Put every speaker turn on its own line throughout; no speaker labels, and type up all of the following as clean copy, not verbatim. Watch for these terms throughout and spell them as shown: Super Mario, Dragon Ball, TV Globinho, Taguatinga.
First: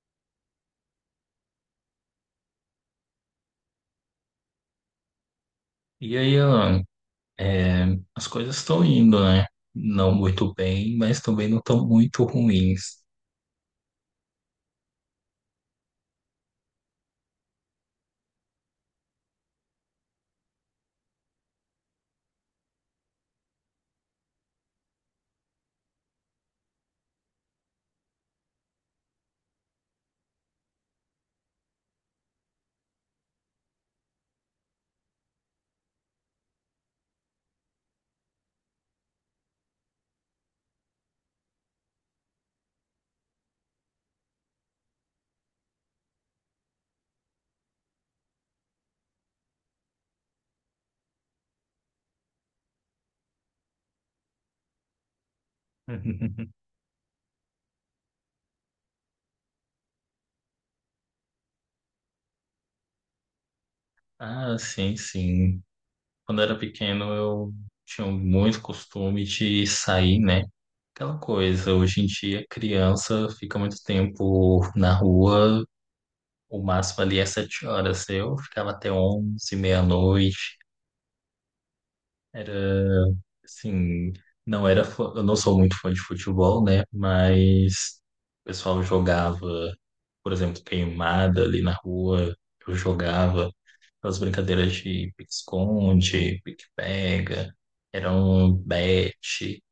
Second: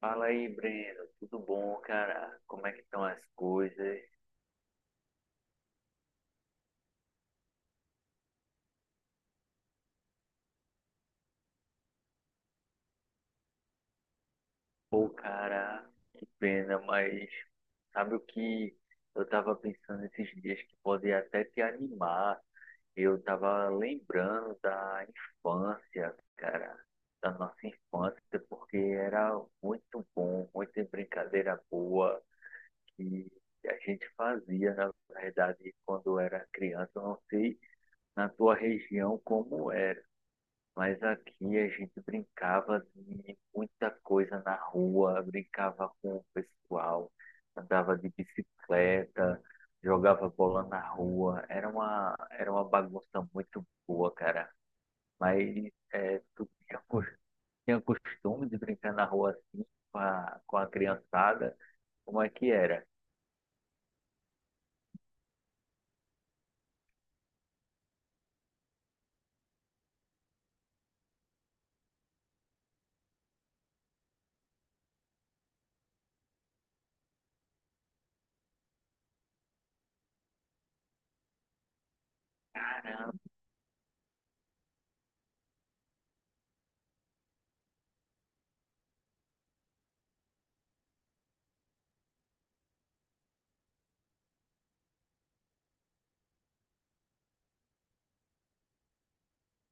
Fala aí, Breno. Tudo bom, cara? Como é que estão as coisas?
E aí, Alan, é, as coisas estão indo, né? Não muito bem, mas também não estão muito ruins.
Pô, cara, pena, mas sabe o que eu tava pensando esses dias que pode até te animar? Eu tava lembrando da infância, cara, da nossa infância, porque era muito bom, muita brincadeira boa que a gente fazia, na verdade, quando era criança. Eu não sei na tua região como era. Mas aqui a gente brincava de muita coisa na rua, brincava com o pessoal, andava de bicicleta, jogava bola na rua. Era uma bagunça muito boa, cara. Mas é, tu tinha, tinha costume de brincar na rua assim com a criançada? Como é que era?
Ah, sim, sim. Quando era pequeno, eu tinha muito costume de sair, né? Aquela coisa, hoje em dia, criança fica muito tempo na rua, o máximo ali é 7 horas. Eu ficava até 11, meia-noite. Era,
Caramba,
assim, não era, fã- Eu não sou muito fã de futebol, né? Mas o pessoal jogava, por exemplo, queimada ali na rua, eu jogava aquelas brincadeiras de pique-esconde, pique-pega, era um bete.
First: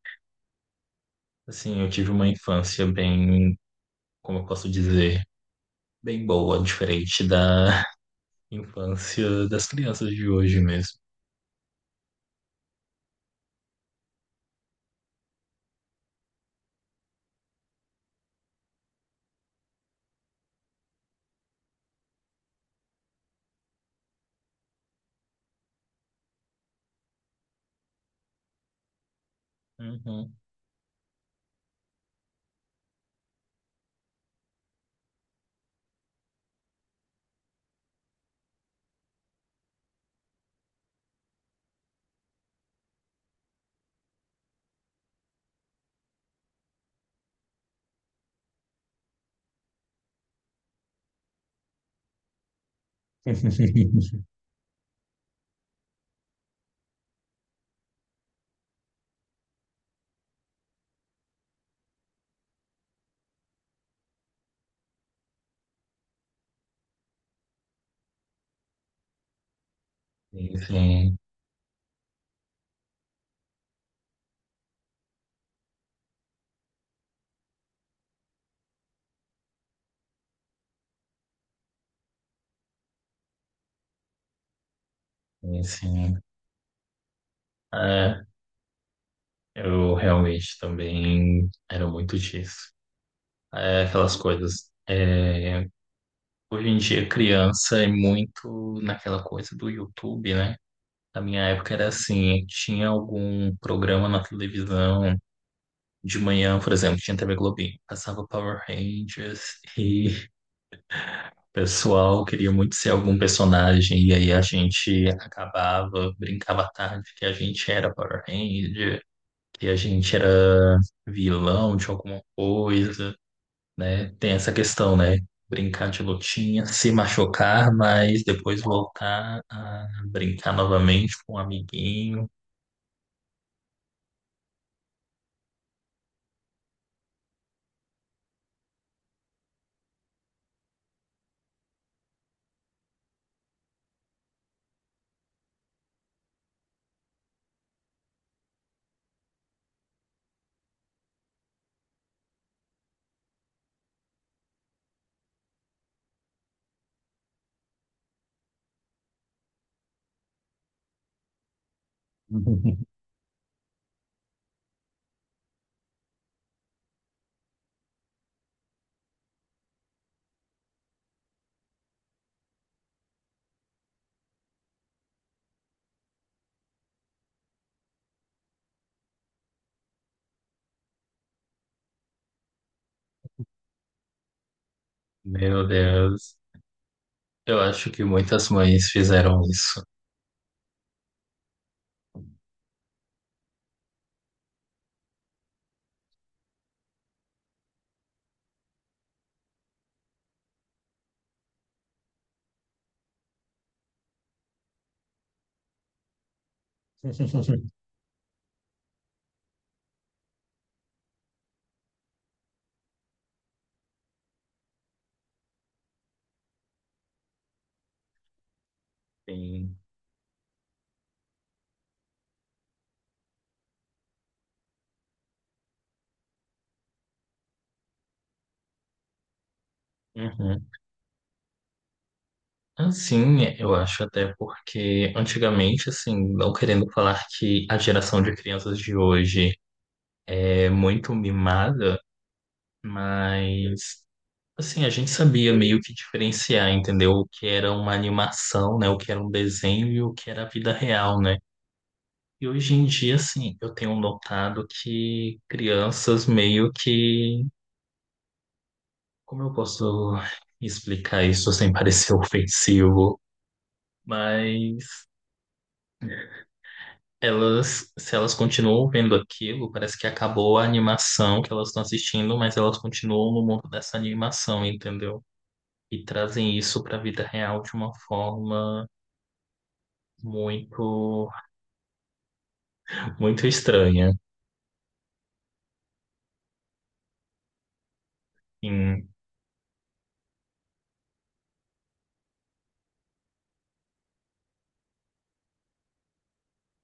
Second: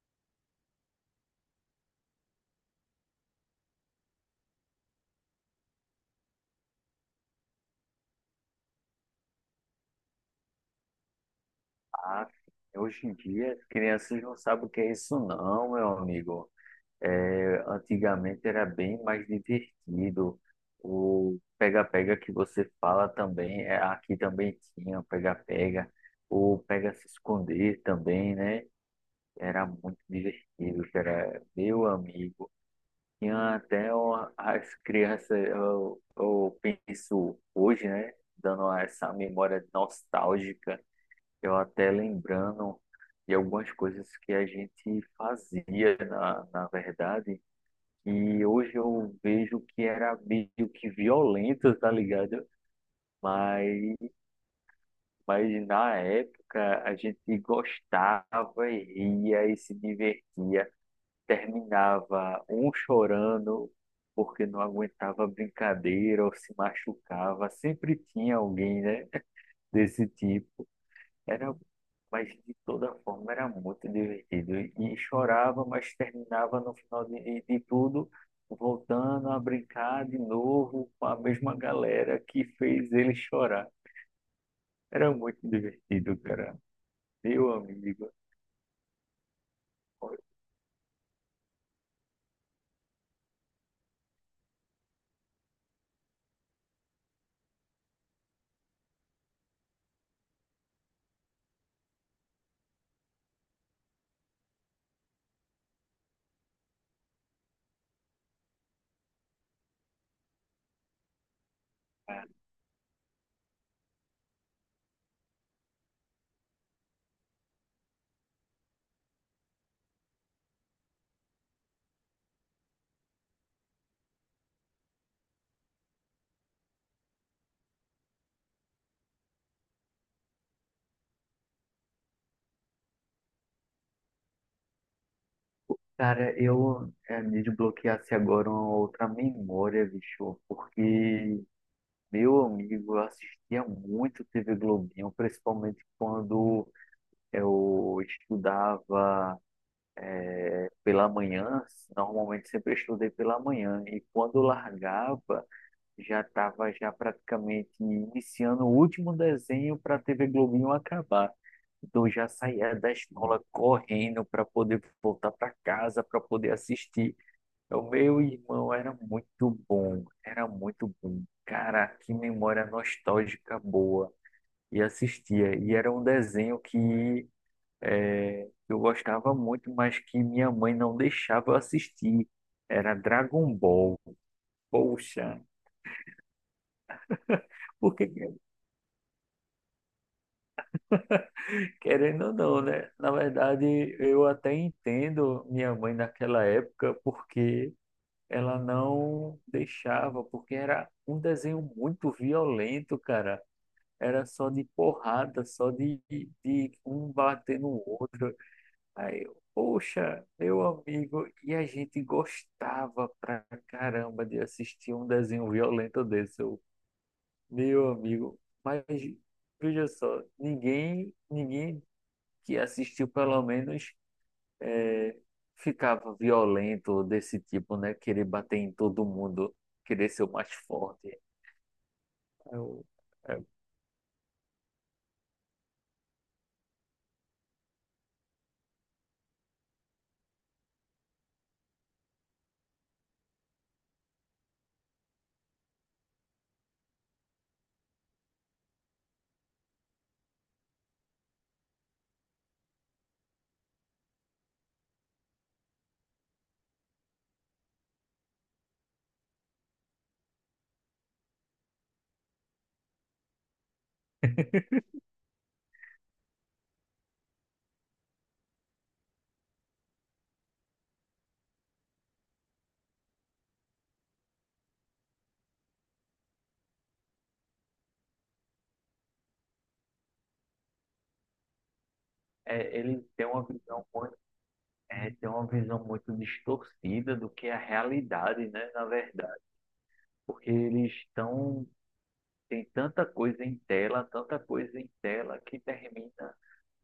Assim, eu tive uma infância bem, como eu posso dizer, bem boa, diferente da infância das crianças de hoje mesmo.
ah, hoje em dia as crianças não sabem o que é isso não, meu amigo. É, antigamente era bem mais divertido. O pega-pega que você fala também, é, aqui também tinha o pega-pega. O pega-se-esconder também, né? Era muito
Uhum.
divertido, que era meu amigo. As crianças, eu penso hoje, né? Dando essa memória nostálgica, eu até lembrando de algumas coisas que a gente fazia, na verdade, e hoje eu vejo que era meio que violento, tá ligado? Mas, mas na época a gente gostava e ria e se divertia. Terminava um chorando porque não aguentava brincadeira ou se machucava. Sempre tinha alguém, né? Desse tipo.
Sim,
Era, mas de toda forma era muito divertido. E chorava, mas terminava no final de tudo, voltando a brincar de novo com a mesma galera que fez ele chorar. Era muito
sim,
divertido,
sim.
cara. Meu amigo.
É, eu realmente também era muito disso. É, aquelas coisas. Hoje em dia, criança é muito naquela coisa do YouTube, né? Na minha época era assim, tinha algum programa na televisão de manhã, por exemplo, tinha TV Globinho, passava Power Rangers e o pessoal queria muito ser algum personagem e aí a gente acabava, brincava à tarde que a gente era Power Ranger que a gente era vilão de alguma coisa, né? Tem essa questão, né? Brincar de lutinha, se machucar, mas depois voltar a brincar novamente com um amiguinho.
Cara, eu me desbloqueasse agora uma outra memória, bicho, porque meu amigo eu assistia muito TV Globinho, principalmente quando eu estudava pela manhã, normalmente sempre estudei pela manhã e quando largava já estava já praticamente iniciando o último desenho para a TV Globinho acabar. Então já saía da escola correndo para poder voltar para casa para poder assistir. O meu irmão era muito bom, era muito bom. Cara, que memória nostálgica boa. E assistia. E era um desenho que que eu gostava muito, mas que minha mãe não deixava eu assistir. Era Dragon Ball. Poxa,
Meu Deus, eu acho que
porque,
muitas mães fizeram isso.
querendo ou não, né? Na verdade, eu até entendo minha mãe naquela época porque ela não deixava, porque era um desenho muito violento, cara. Era só de porrada, só de um bater no outro. Aí, eu, poxa, meu amigo, e a gente gostava pra caramba de assistir um desenho violento desse, eu, meu amigo. Mas
Sim.
veja só, ninguém que assistiu pelo menos é, ficava violento desse tipo, né? Querer bater em todo mundo, querer ser o mais
Uhum.
forte. Eu,
Assim,
eu-
eu acho até porque antigamente, assim, não querendo falar que a geração de crianças de hoje é muito mimada, mas assim, a gente sabia meio que diferenciar, entendeu? O que era uma animação, né? O que era um desenho e o que era a vida real, né? E hoje em dia, assim, eu tenho notado que crianças meio que. Como eu posso explicar isso sem parecer ofensivo? Mas elas, se elas continuam vendo aquilo, parece que acabou a animação que elas estão assistindo, mas elas continuam no mundo dessa animação, entendeu? E trazem isso para a vida real de uma forma. muito,
é, ele tem uma
muito
visão
estranha.
muito, é, tem uma visão muito distorcida do que é a realidade, né? Na
Sim.
verdade. Porque eles estão. Tem tanta coisa em tela, tanta coisa em tela, que termina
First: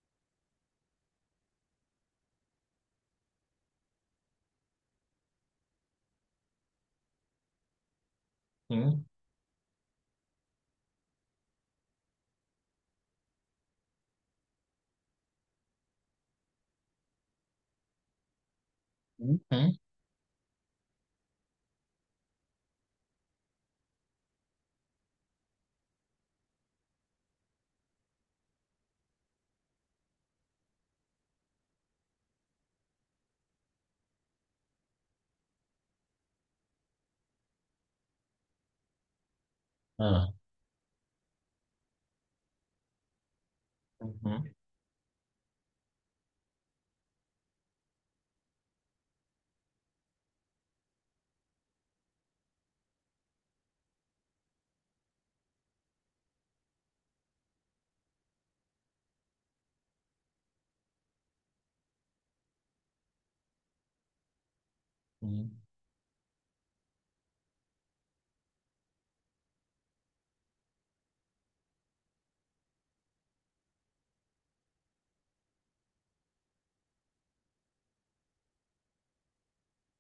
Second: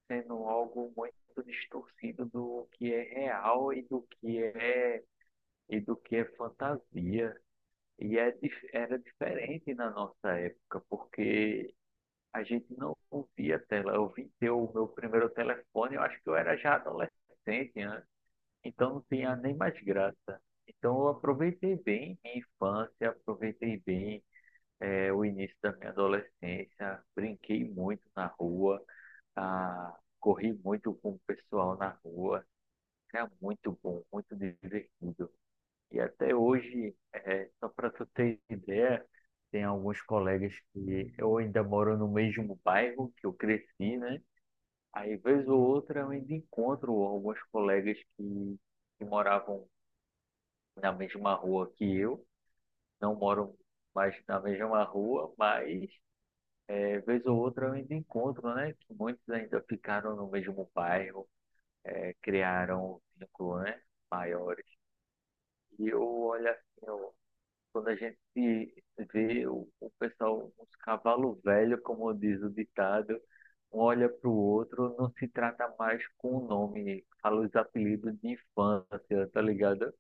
sendo algo muito distorcido do que é real e do que é, e do que é fantasia. E é, era
Hum,
diferente na nossa época, porque a gente não via tela. Eu vim ter o meu primeiro telefone, eu acho que eu era já adolescente, né? Então não tinha
hum,
nem
hum.
mais graça. Então eu aproveitei bem minha infância, aproveitei bem, é, o início da minha adolescência, brinquei muito na rua, ah, corri muito com o pessoal na rua, era muito bom, muito divertido. E até hoje, é, só para tu ter ideia, tem alguns
Ah,
colegas que eu ainda moro no mesmo bairro que eu cresci, né?
uhum,
Aí, vez ou outra, eu ainda encontro alguns colegas que moravam na mesma rua que eu, não moram mais na mesma rua, mas é, vez ou outra eu ainda encontro, né? Que muitos ainda ficaram no mesmo bairro, é, criaram vínculos, né? Maiores.
hum.
E eu olho assim, eu- quando a gente se vê, o pessoal, uns cavalo velho, como diz o ditado, um olha para o outro, não se trata mais com o nome, fala os apelidos de infância, tá ligado?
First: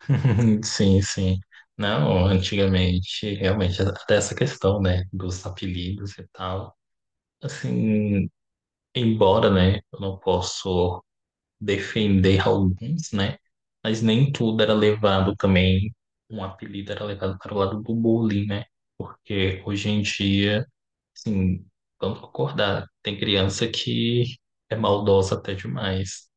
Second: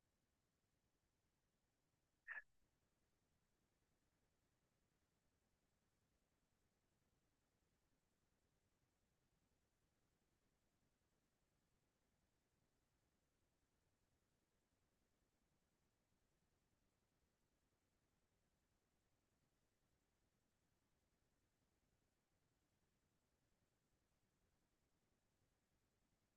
Sim, sim. Não, antigamente, realmente, até essa questão, né, dos apelidos e tal. Assim, embora, né, eu não posso defender alguns, né, mas nem tudo era levado também, um apelido era levado para o lado do bullying, né, porque hoje em dia sim, vamos concordar. Tem criança que é maldosa até demais.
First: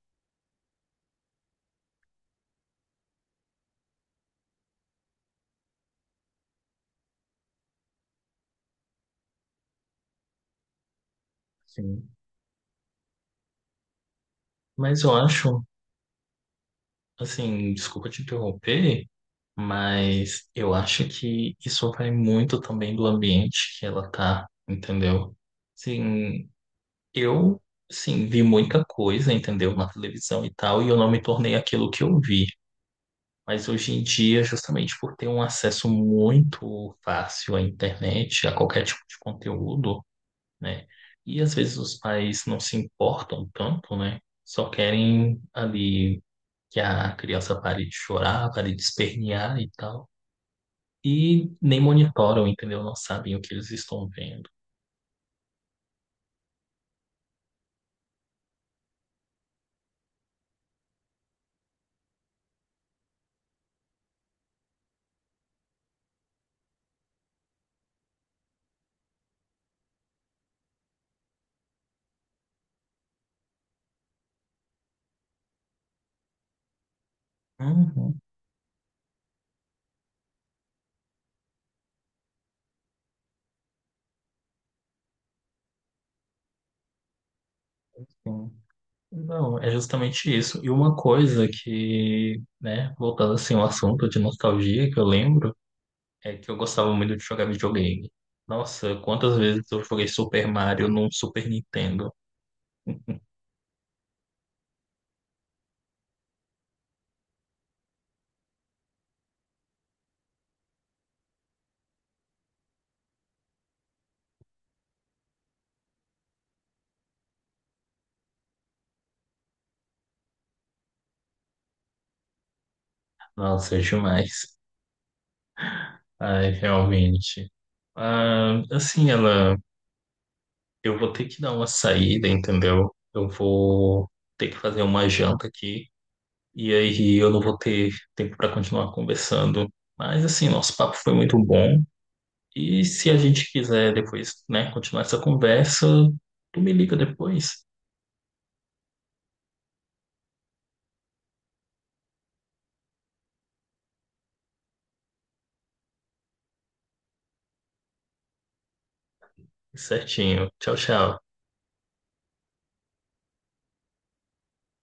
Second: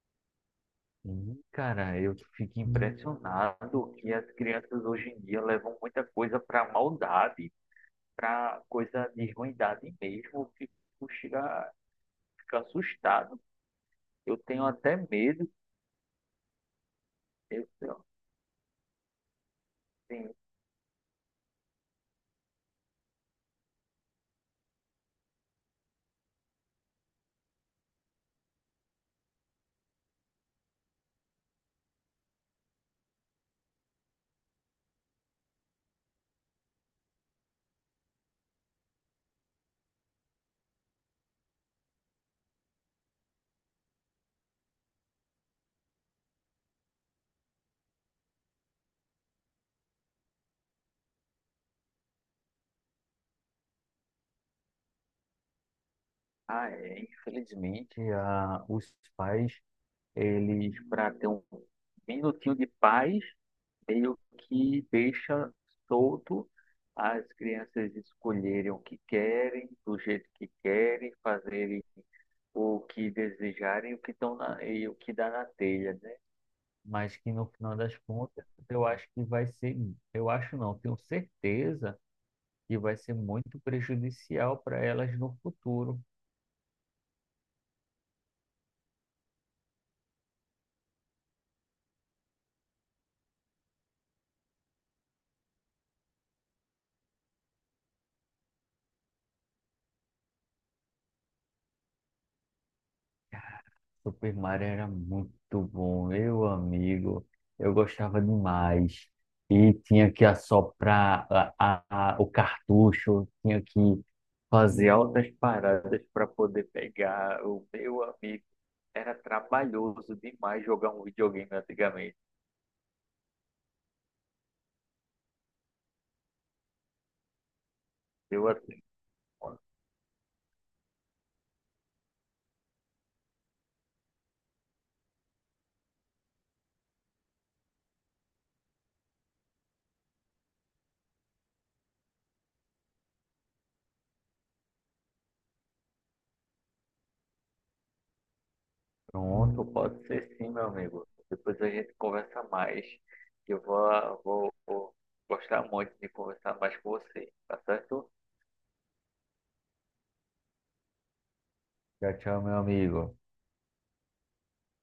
Sim. Cara, eu fico impressionado que as crianças hoje em dia levam muita coisa para maldade, para coisa de ruindade mesmo, eu fico, chega,
Sim.
fico assustado. Eu tenho até
Mas eu
medo.
acho,
Eu
assim,
tenho,
desculpa te interromper,
tenho-
mas eu acho que isso vai muito também do ambiente que ela tá, entendeu? Sim, eu, sim, vi muita coisa, entendeu? Na televisão e tal, e eu não me tornei aquilo que eu vi. Mas hoje em dia, justamente por ter um acesso muito fácil à internet, a qualquer tipo de conteúdo, né? E às vezes os pais não se importam tanto, né? Só querem ali que a criança pare de chorar, pare de espernear e tal. E nem monitoram, entendeu? Não sabem o que eles estão vendo.
ah, é, infelizmente, a, os pais, eles, para ter um minutinho de paz, meio que deixa solto as crianças escolherem o que querem, do jeito que querem, fazerem o que desejarem, o que estão na, e o que dá na telha, né? Mas que no final das
Uhum,
contas eu acho que vai ser, eu acho não, tenho certeza que vai ser muito prejudicial para elas no futuro.
sim. Não, é justamente isso. E uma coisa que, né, voltando assim ao assunto de nostalgia que eu lembro, é que eu gostava muito de jogar videogame. Nossa, quantas vezes eu joguei Super Mario num Super Nintendo?
Super Mario era muito bom, meu amigo, eu gostava demais. E tinha que assoprar a, o cartucho, tinha que fazer altas paradas para poder pegar. O meu amigo, era trabalhoso demais jogar um videogame antigamente.
Nossa, é demais. Ai, realmente.
Eu
Ah,
assim.
assim, ela, eu vou ter que dar uma saída, entendeu? Eu vou ter que fazer uma janta aqui e aí eu não vou ter tempo para continuar conversando. Mas assim, nosso papo foi muito bom. E se a gente quiser depois, né, continuar essa conversa, tu me liga depois.
Pronto, pode ser sim, meu amigo. Depois a gente conversa mais. Eu vou gostar muito de conversar mais com você, tá certo?
Certinho. Tchau, tchau.
Tchau, tchau, meu amigo.